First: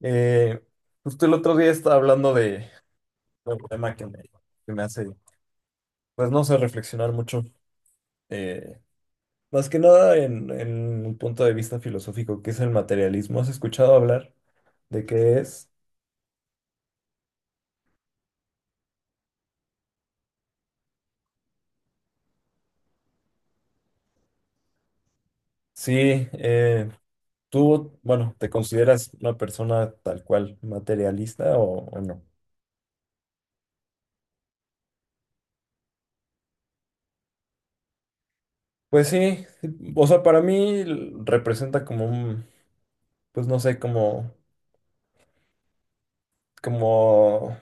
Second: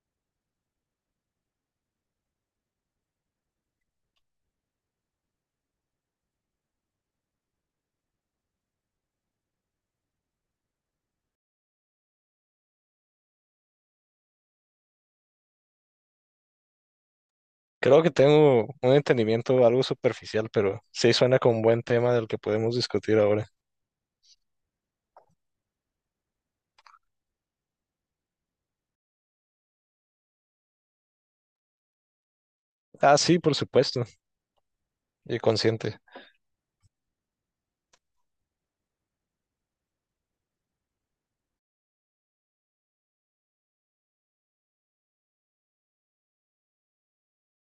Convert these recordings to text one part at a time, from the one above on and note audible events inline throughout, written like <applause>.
Eh, Justo el otro día estaba hablando de un tema que me hace, pues no sé, reflexionar mucho. eh, Más que nada en un punto de vista filosófico, que es el materialismo. ¿Has escuchado hablar de qué es? Creo que tengo un entendimiento algo superficial, pero sí suena como un buen tema del que podemos discutir ahora. Sí, tú, bueno, ¿te consideras una persona tal cual materialista o no? Ah, sí, por supuesto, y consciente. Pues sí, sí, o sea, para mí representa como un, pues no sé, como, como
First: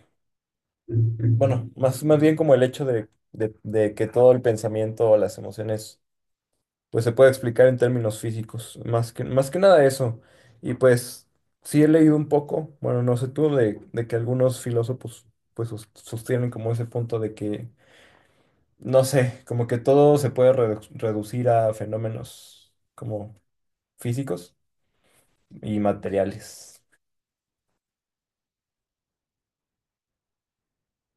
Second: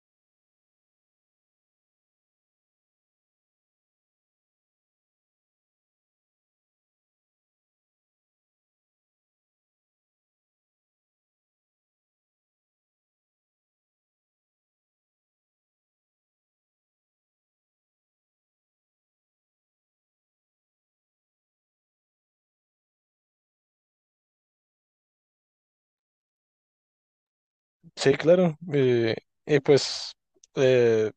bueno, más bien como el hecho de que todo el pensamiento o las emociones pues se puede explicar en términos físicos, más que nada eso. Y pues sí he leído un poco, bueno, no sé tú, de que algunos filósofos pues sostienen como ese punto de que, no sé, como que todo se puede reducir a fenómenos como físicos y materiales. Sí, claro. Y pues, eh,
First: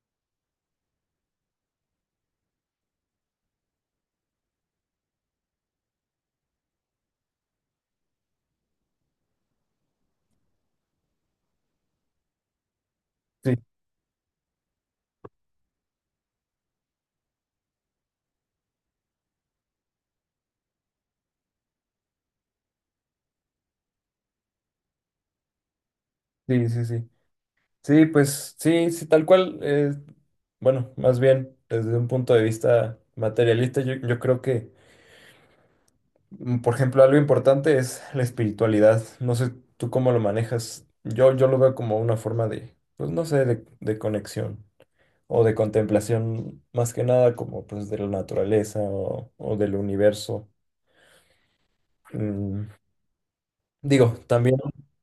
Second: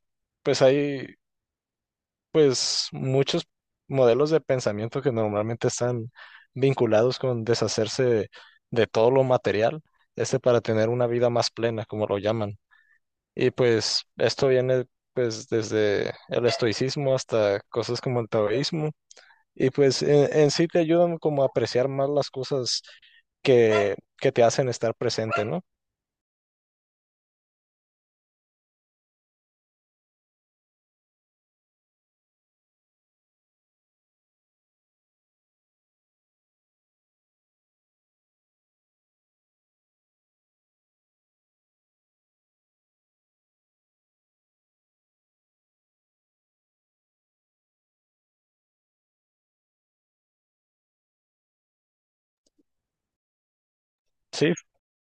pues hay, pues muchos modelos de pensamiento que normalmente están vinculados con deshacerse de todo lo material, este para tener una vida más plena, como lo llaman. Y Sí, pues esto viene pues desde el estoicismo hasta cosas como el taoísmo. Y pues en sí te ayudan como a apreciar más las cosas que te hacen estar presente, ¿no? sí, sí, sí. Sí, pues sí, sí, tal cual. Bueno, más bien desde un punto de vista materialista, yo creo que, por ejemplo, algo importante es la espiritualidad. No sé tú cómo lo manejas. Yo lo veo como una forma de, pues no sé, de conexión o de contemplación, más que nada como pues de la naturaleza o del universo. Mm, digo, Sí, también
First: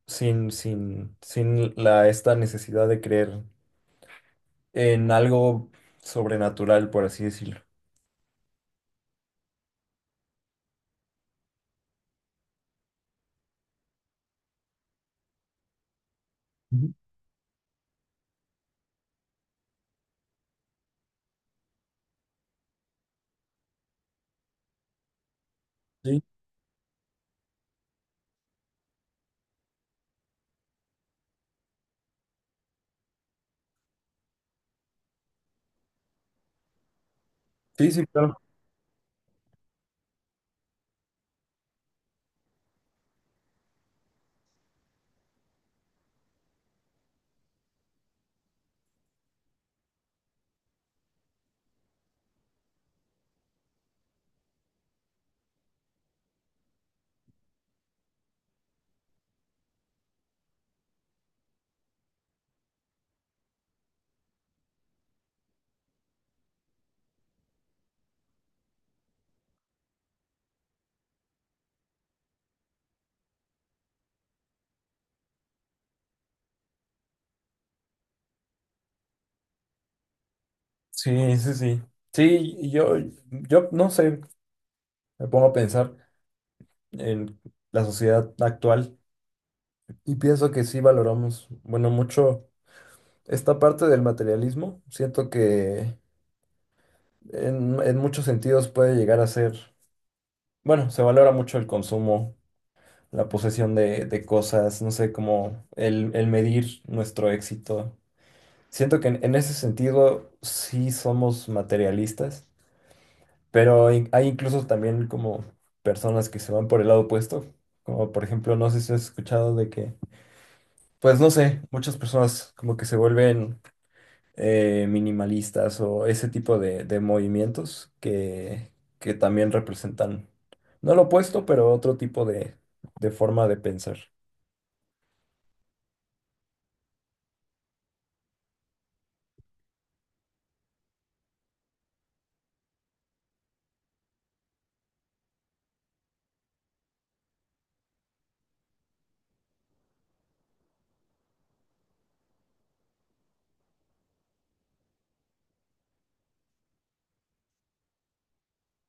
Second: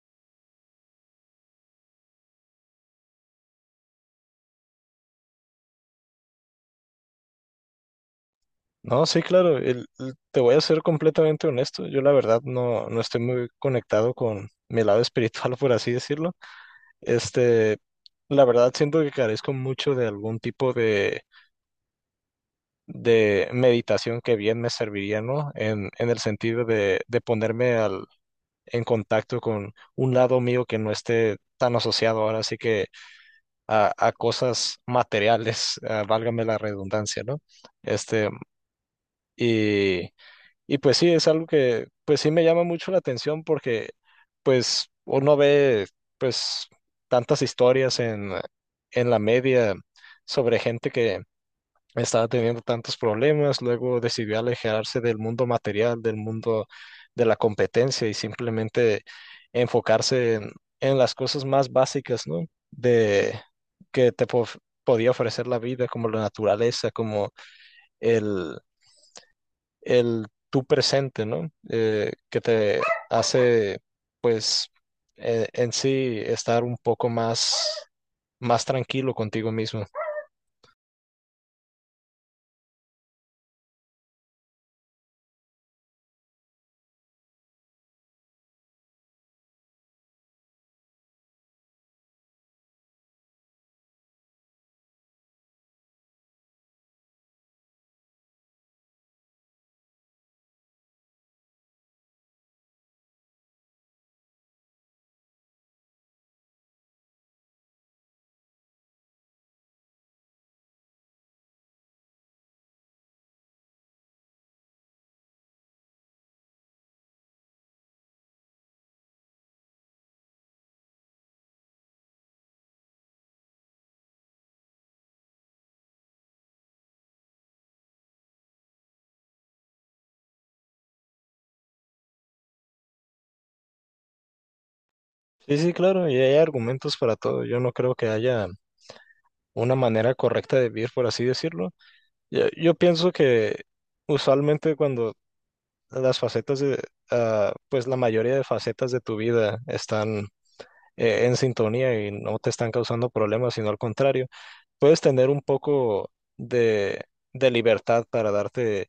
sin la, esta necesidad de creer en algo sobrenatural, por así decirlo. no, sí, claro, te voy a ser completamente honesto, yo la verdad no estoy muy conectado con mi lado <laughs> espiritual, por así decirlo. Ujú. Este, la verdad siento que carezco mucho de algún tipo de meditación que bien me serviría, ¿no? En el Sí. sentido de ponerme al, en contacto con un lado mío que no esté tan asociado ahora sí que a cosas materiales, <laughs> ah, válgame la redundancia, ¿no? Sí, sí, claro. Este, y pues sí, es algo que pues sí me llama mucho la atención porque pues uno ve pues tantas historias en la media sobre gente que estaba teniendo tantos problemas, luego decidió alejarse del mundo material, del mundo de la competencia y simplemente enfocarse en las cosas más básicas, ¿no? De que podía ofrecer la vida, como la naturaleza, como el tú presente, ¿no? Que te hace, pues, en sí estar un poco más, más tranquilo contigo mismo. Sí, sí, sí. Sí, y yo, yo no sé, me pongo a pensar en la sociedad actual y pienso que sí valoramos, bueno, mucho esta parte del materialismo. Siento que en muchos sentidos puede llegar a ser, bueno, se valora mucho el consumo, la posesión de cosas, no sé, como el medir nuestro éxito. Siento que en ese sentido sí somos materialistas, pero hay incluso también como personas que se van por el lado opuesto, como por ejemplo, no sé si has escuchado de que, pues no sé, muchas personas como que se vuelven minimalistas o ese tipo de movimientos que también representan, no lo opuesto, pero otro tipo de forma de pensar. Sí, sí, claro, y hay argumentos para todo. Yo no creo que haya una manera correcta de vivir, por así decirlo. Yo pienso que usualmente cuando las facetas de, ah, pues la mayoría de facetas de tu vida están en sintonía y no te están causando problemas, sino al contrario. Puedes tener un poco de, de libertad para darte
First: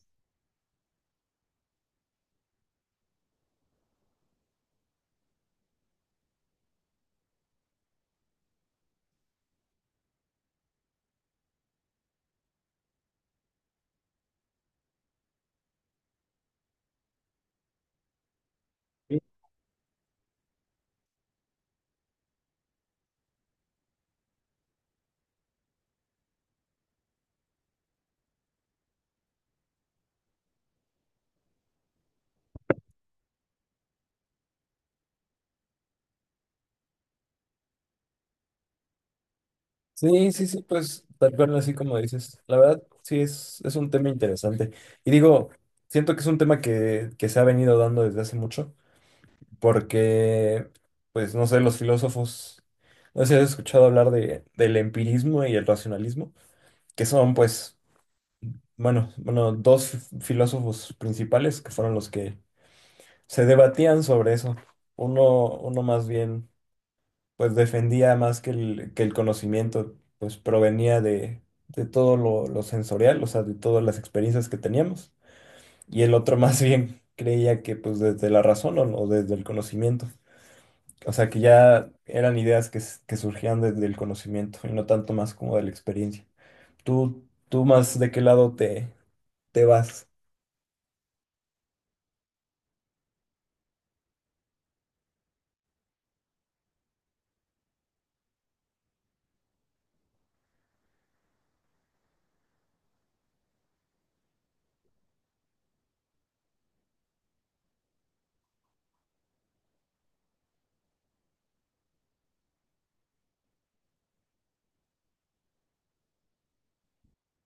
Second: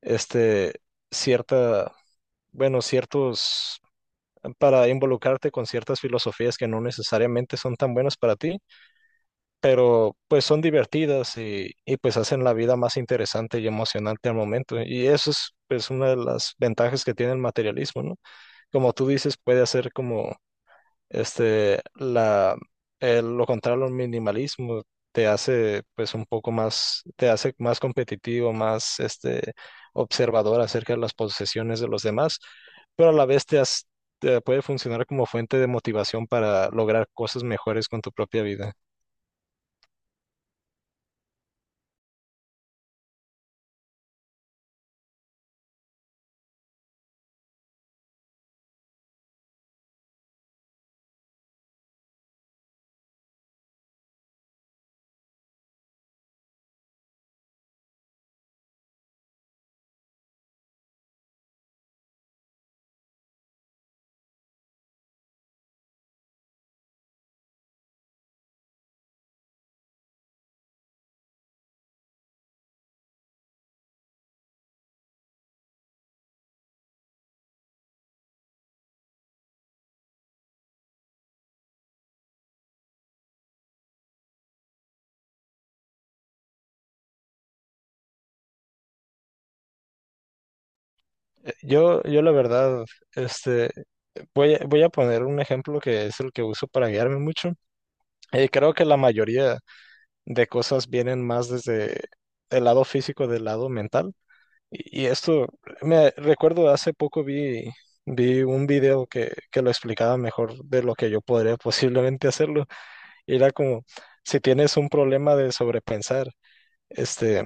este cierta, bueno, ciertos, para involucrarte con ciertas filosofías que no necesariamente son tan buenas para ti, pero pues son divertidas y pues hacen la vida más interesante y emocionante al momento. Y eso es pues una de las ventajas que tiene el materialismo, ¿no? Como tú dices, puede hacer como este, la, lo contrario al minimalismo te hace pues un poco más, te hace más competitivo, más este, observador acerca de las posesiones de los demás, pero a la vez te puede funcionar como fuente de motivación para lograr cosas mejores con tu propia vida. Sí, sí, sí, pues tal cual así como dices. La verdad, sí, es un tema interesante. Y digo, siento que es un tema que se ha venido dando desde hace mucho, porque, pues, no sé, los filósofos, no sé si has escuchado hablar de, del empirismo y el racionalismo, que son, pues, bueno, dos filósofos principales que fueron los que se debatían sobre eso. Uno, uno más bien pues defendía más que que el conocimiento, pues provenía de todo lo sensorial, o sea, de todas las experiencias que teníamos. Y el otro <laughs> más bien creía que pues desde la razón o desde el conocimiento. O sea, que ya eran ideas que, que surgían desde el conocimiento y no tanto más como de la experiencia. ¿Tú, tú más de qué lado te, te vas? Yo la verdad, este, voy a poner un ejemplo que es el que uso para guiarme mucho. Creo que la mayoría de cosas vienen más desde el lado físico del lado mental. Y esto, me recuerdo hace poco vi un video que lo explicaba mejor de lo que yo podría <laughs> posiblemente hacerlo. Y era como, si tienes un problema de sobrepensar, este,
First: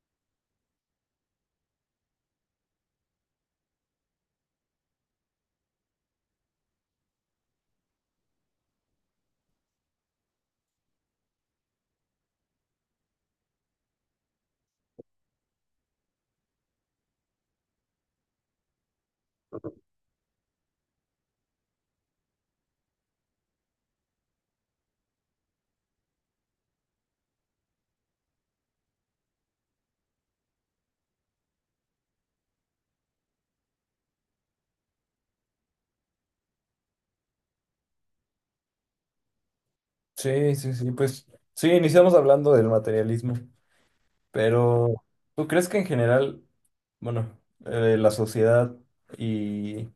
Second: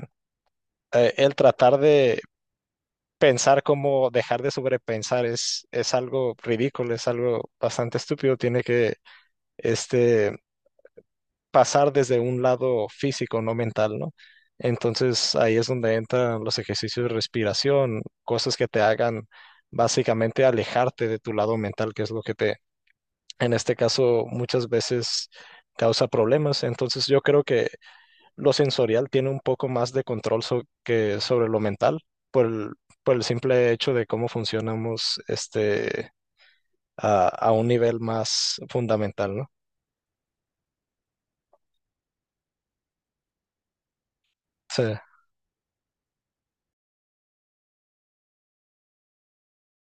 el tratar de pensar como dejar de sobrepensar es algo ridículo, es algo bastante estúpido. Tiene que, este, pasar desde un lado físico, no mental, ¿no? Entonces ahí es donde entran los ejercicios de respiración, cosas que te hagan básicamente alejarte de tu lado mental, que es lo que te, en este caso, muchas veces causa problemas. Entonces yo creo que lo sensorial tiene un poco más de control so- que sobre lo mental por el, por el simple hecho de cómo funcionamos este, a un nivel más fundamental, ¿no? Sí, sí, sí, pues sí, iniciamos hablando del materialismo. Sí, Pero, ¿tú crees que en general, bueno, la sociedad y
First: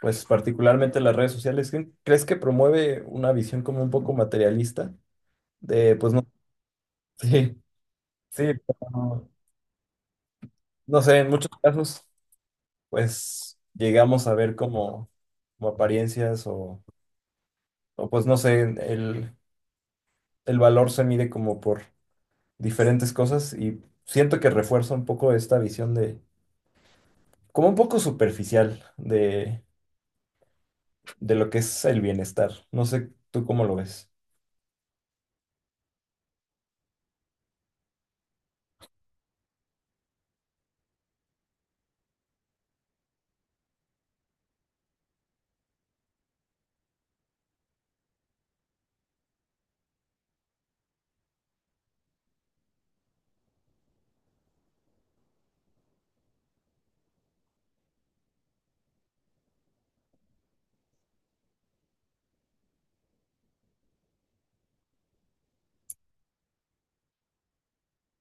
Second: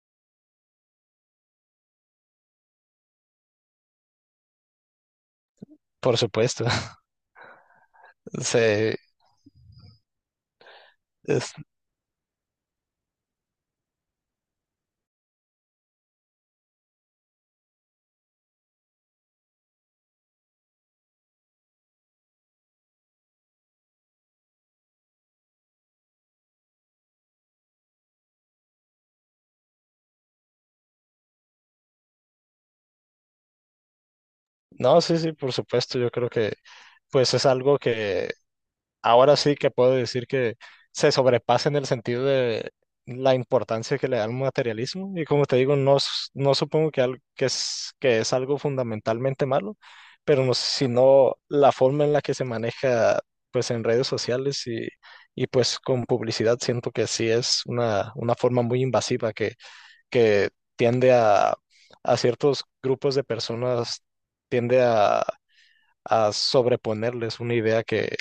pues particularmente las redes sociales, ¿ crees que promueve una visión como un poco materialista? De, pues por no, supuesto. <laughs> <laughs> sí, sí, Sí, pero, no sé, en muchos es- casos, pues llegamos a ver como, como apariencias o pues no sé, el valor se mide como por diferentes cosas y siento que refuerza un poco esta visión de, como un poco superficial de lo que es el bienestar. No sé, ¿tú cómo lo ves? No, sí, sí, por supuesto, yo creo que pues es algo que ahora sí que puedo decir que se sobrepasa en el sentido de la importancia que le da al materialismo y como te digo, no, no supongo que que es algo fundamentalmente malo, pero no, sino la forma en la que se maneja pues en redes sociales y pues con publicidad siento que sí es una forma muy invasiva que tiende a ciertos grupos de personas tiende a sobreponerles una idea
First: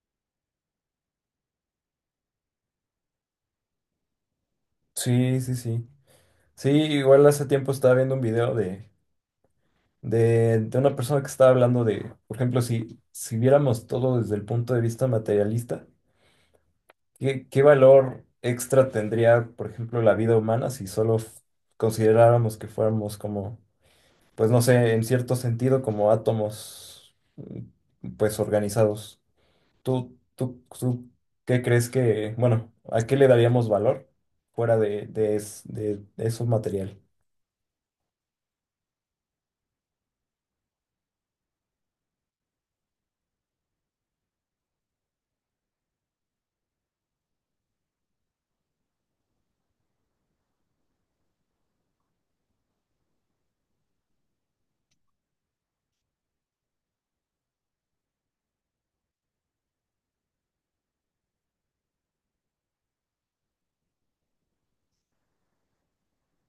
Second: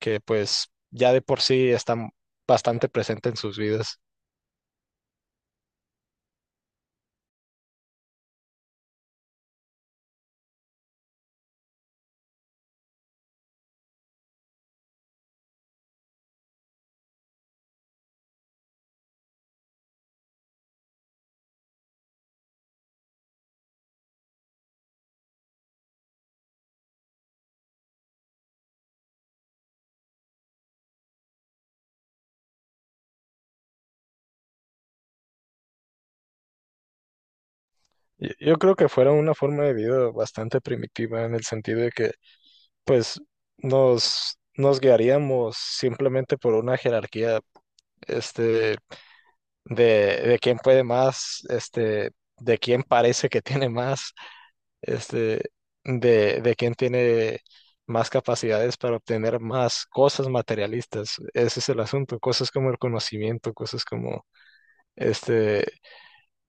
que pues ya de por sí está bastante presente en sus vidas. Sí, sí, sí. Sí, igual hace tiempo estaba viendo un video de una persona que estaba hablando de, por ejemplo, si, si viéramos todo desde el punto de vista materialista, ¿qué, qué valor extra tendría, por ejemplo, la vida humana si solo consideráramos que fuéramos como, pues no sé, en cierto sentido, como átomos, mm, pues organizados? ¿Tú, tú, tú qué crees que, bueno, a qué le daríamos valor fuera de esos materiales? Yo creo que fuera una forma de vida bastante primitiva en el sentido de que pues nos guiaríamos simplemente por una jerarquía este, de, de quién puede más, este, de quién parece que tiene más este, de quién tiene más capacidades para obtener más cosas materialistas. Ese es el asunto, cosas como el conocimiento, cosas como este,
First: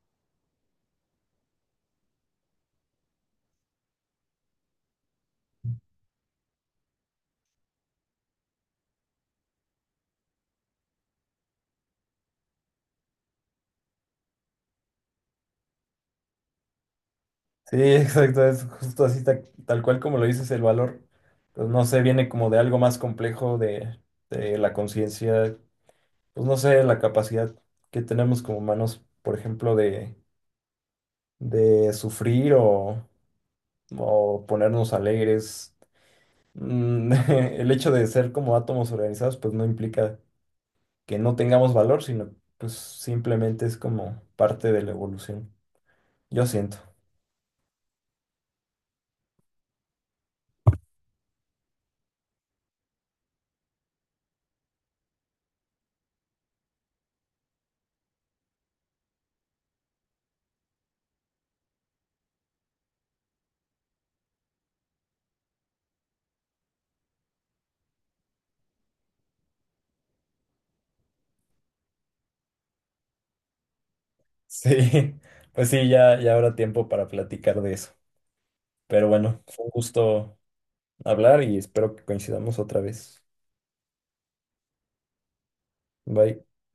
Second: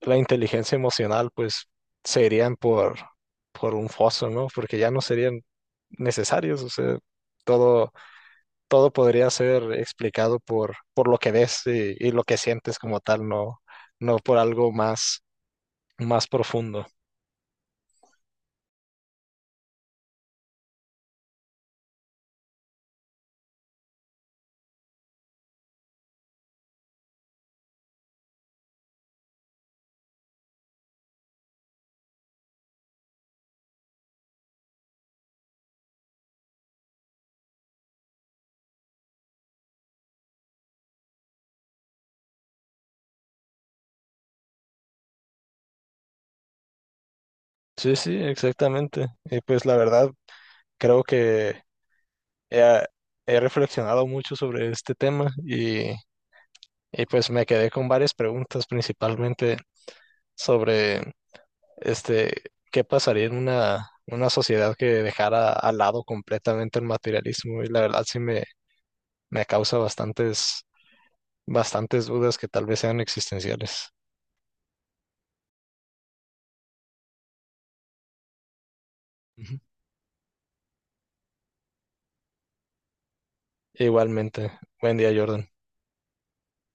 la inteligencia emocional, pues se irían por un foso, ¿no? Porque ya no serían necesarios, o sea, todo, todo podría ser explicado por lo que ves y lo que sientes como tal, no, no por algo más, más profundo. Sí, <laughs> exacto, es justo así, tal cual como lo dices, el valor, pues no sé, viene como de algo más complejo de la conciencia, pues no sé, la capacidad que tenemos como humanos, por ejemplo, de sufrir o ponernos alegres. Mm, <laughs> el hecho de ser como átomos organizados, pues no implica que no tengamos valor, sino pues simplemente es como parte de la evolución. Yo siento. Sí, sí, exactamente. Y pues la verdad, creo que he, he reflexionado mucho sobre este tema y pues me quedé con varias preguntas, principalmente sobre este, qué pasaría en una sociedad que dejara al lado completamente el materialismo y la verdad sí me causa bastantes, bastantes dudas que tal vez sean existenciales. Sí, <laughs> pues sí, ya, ya habrá tiempo para platicar de eso. Pero bueno, Ujú. fue un gusto hablar y espero que coincidamos otra vez. Igualmente, buen día, Jordan. Bye.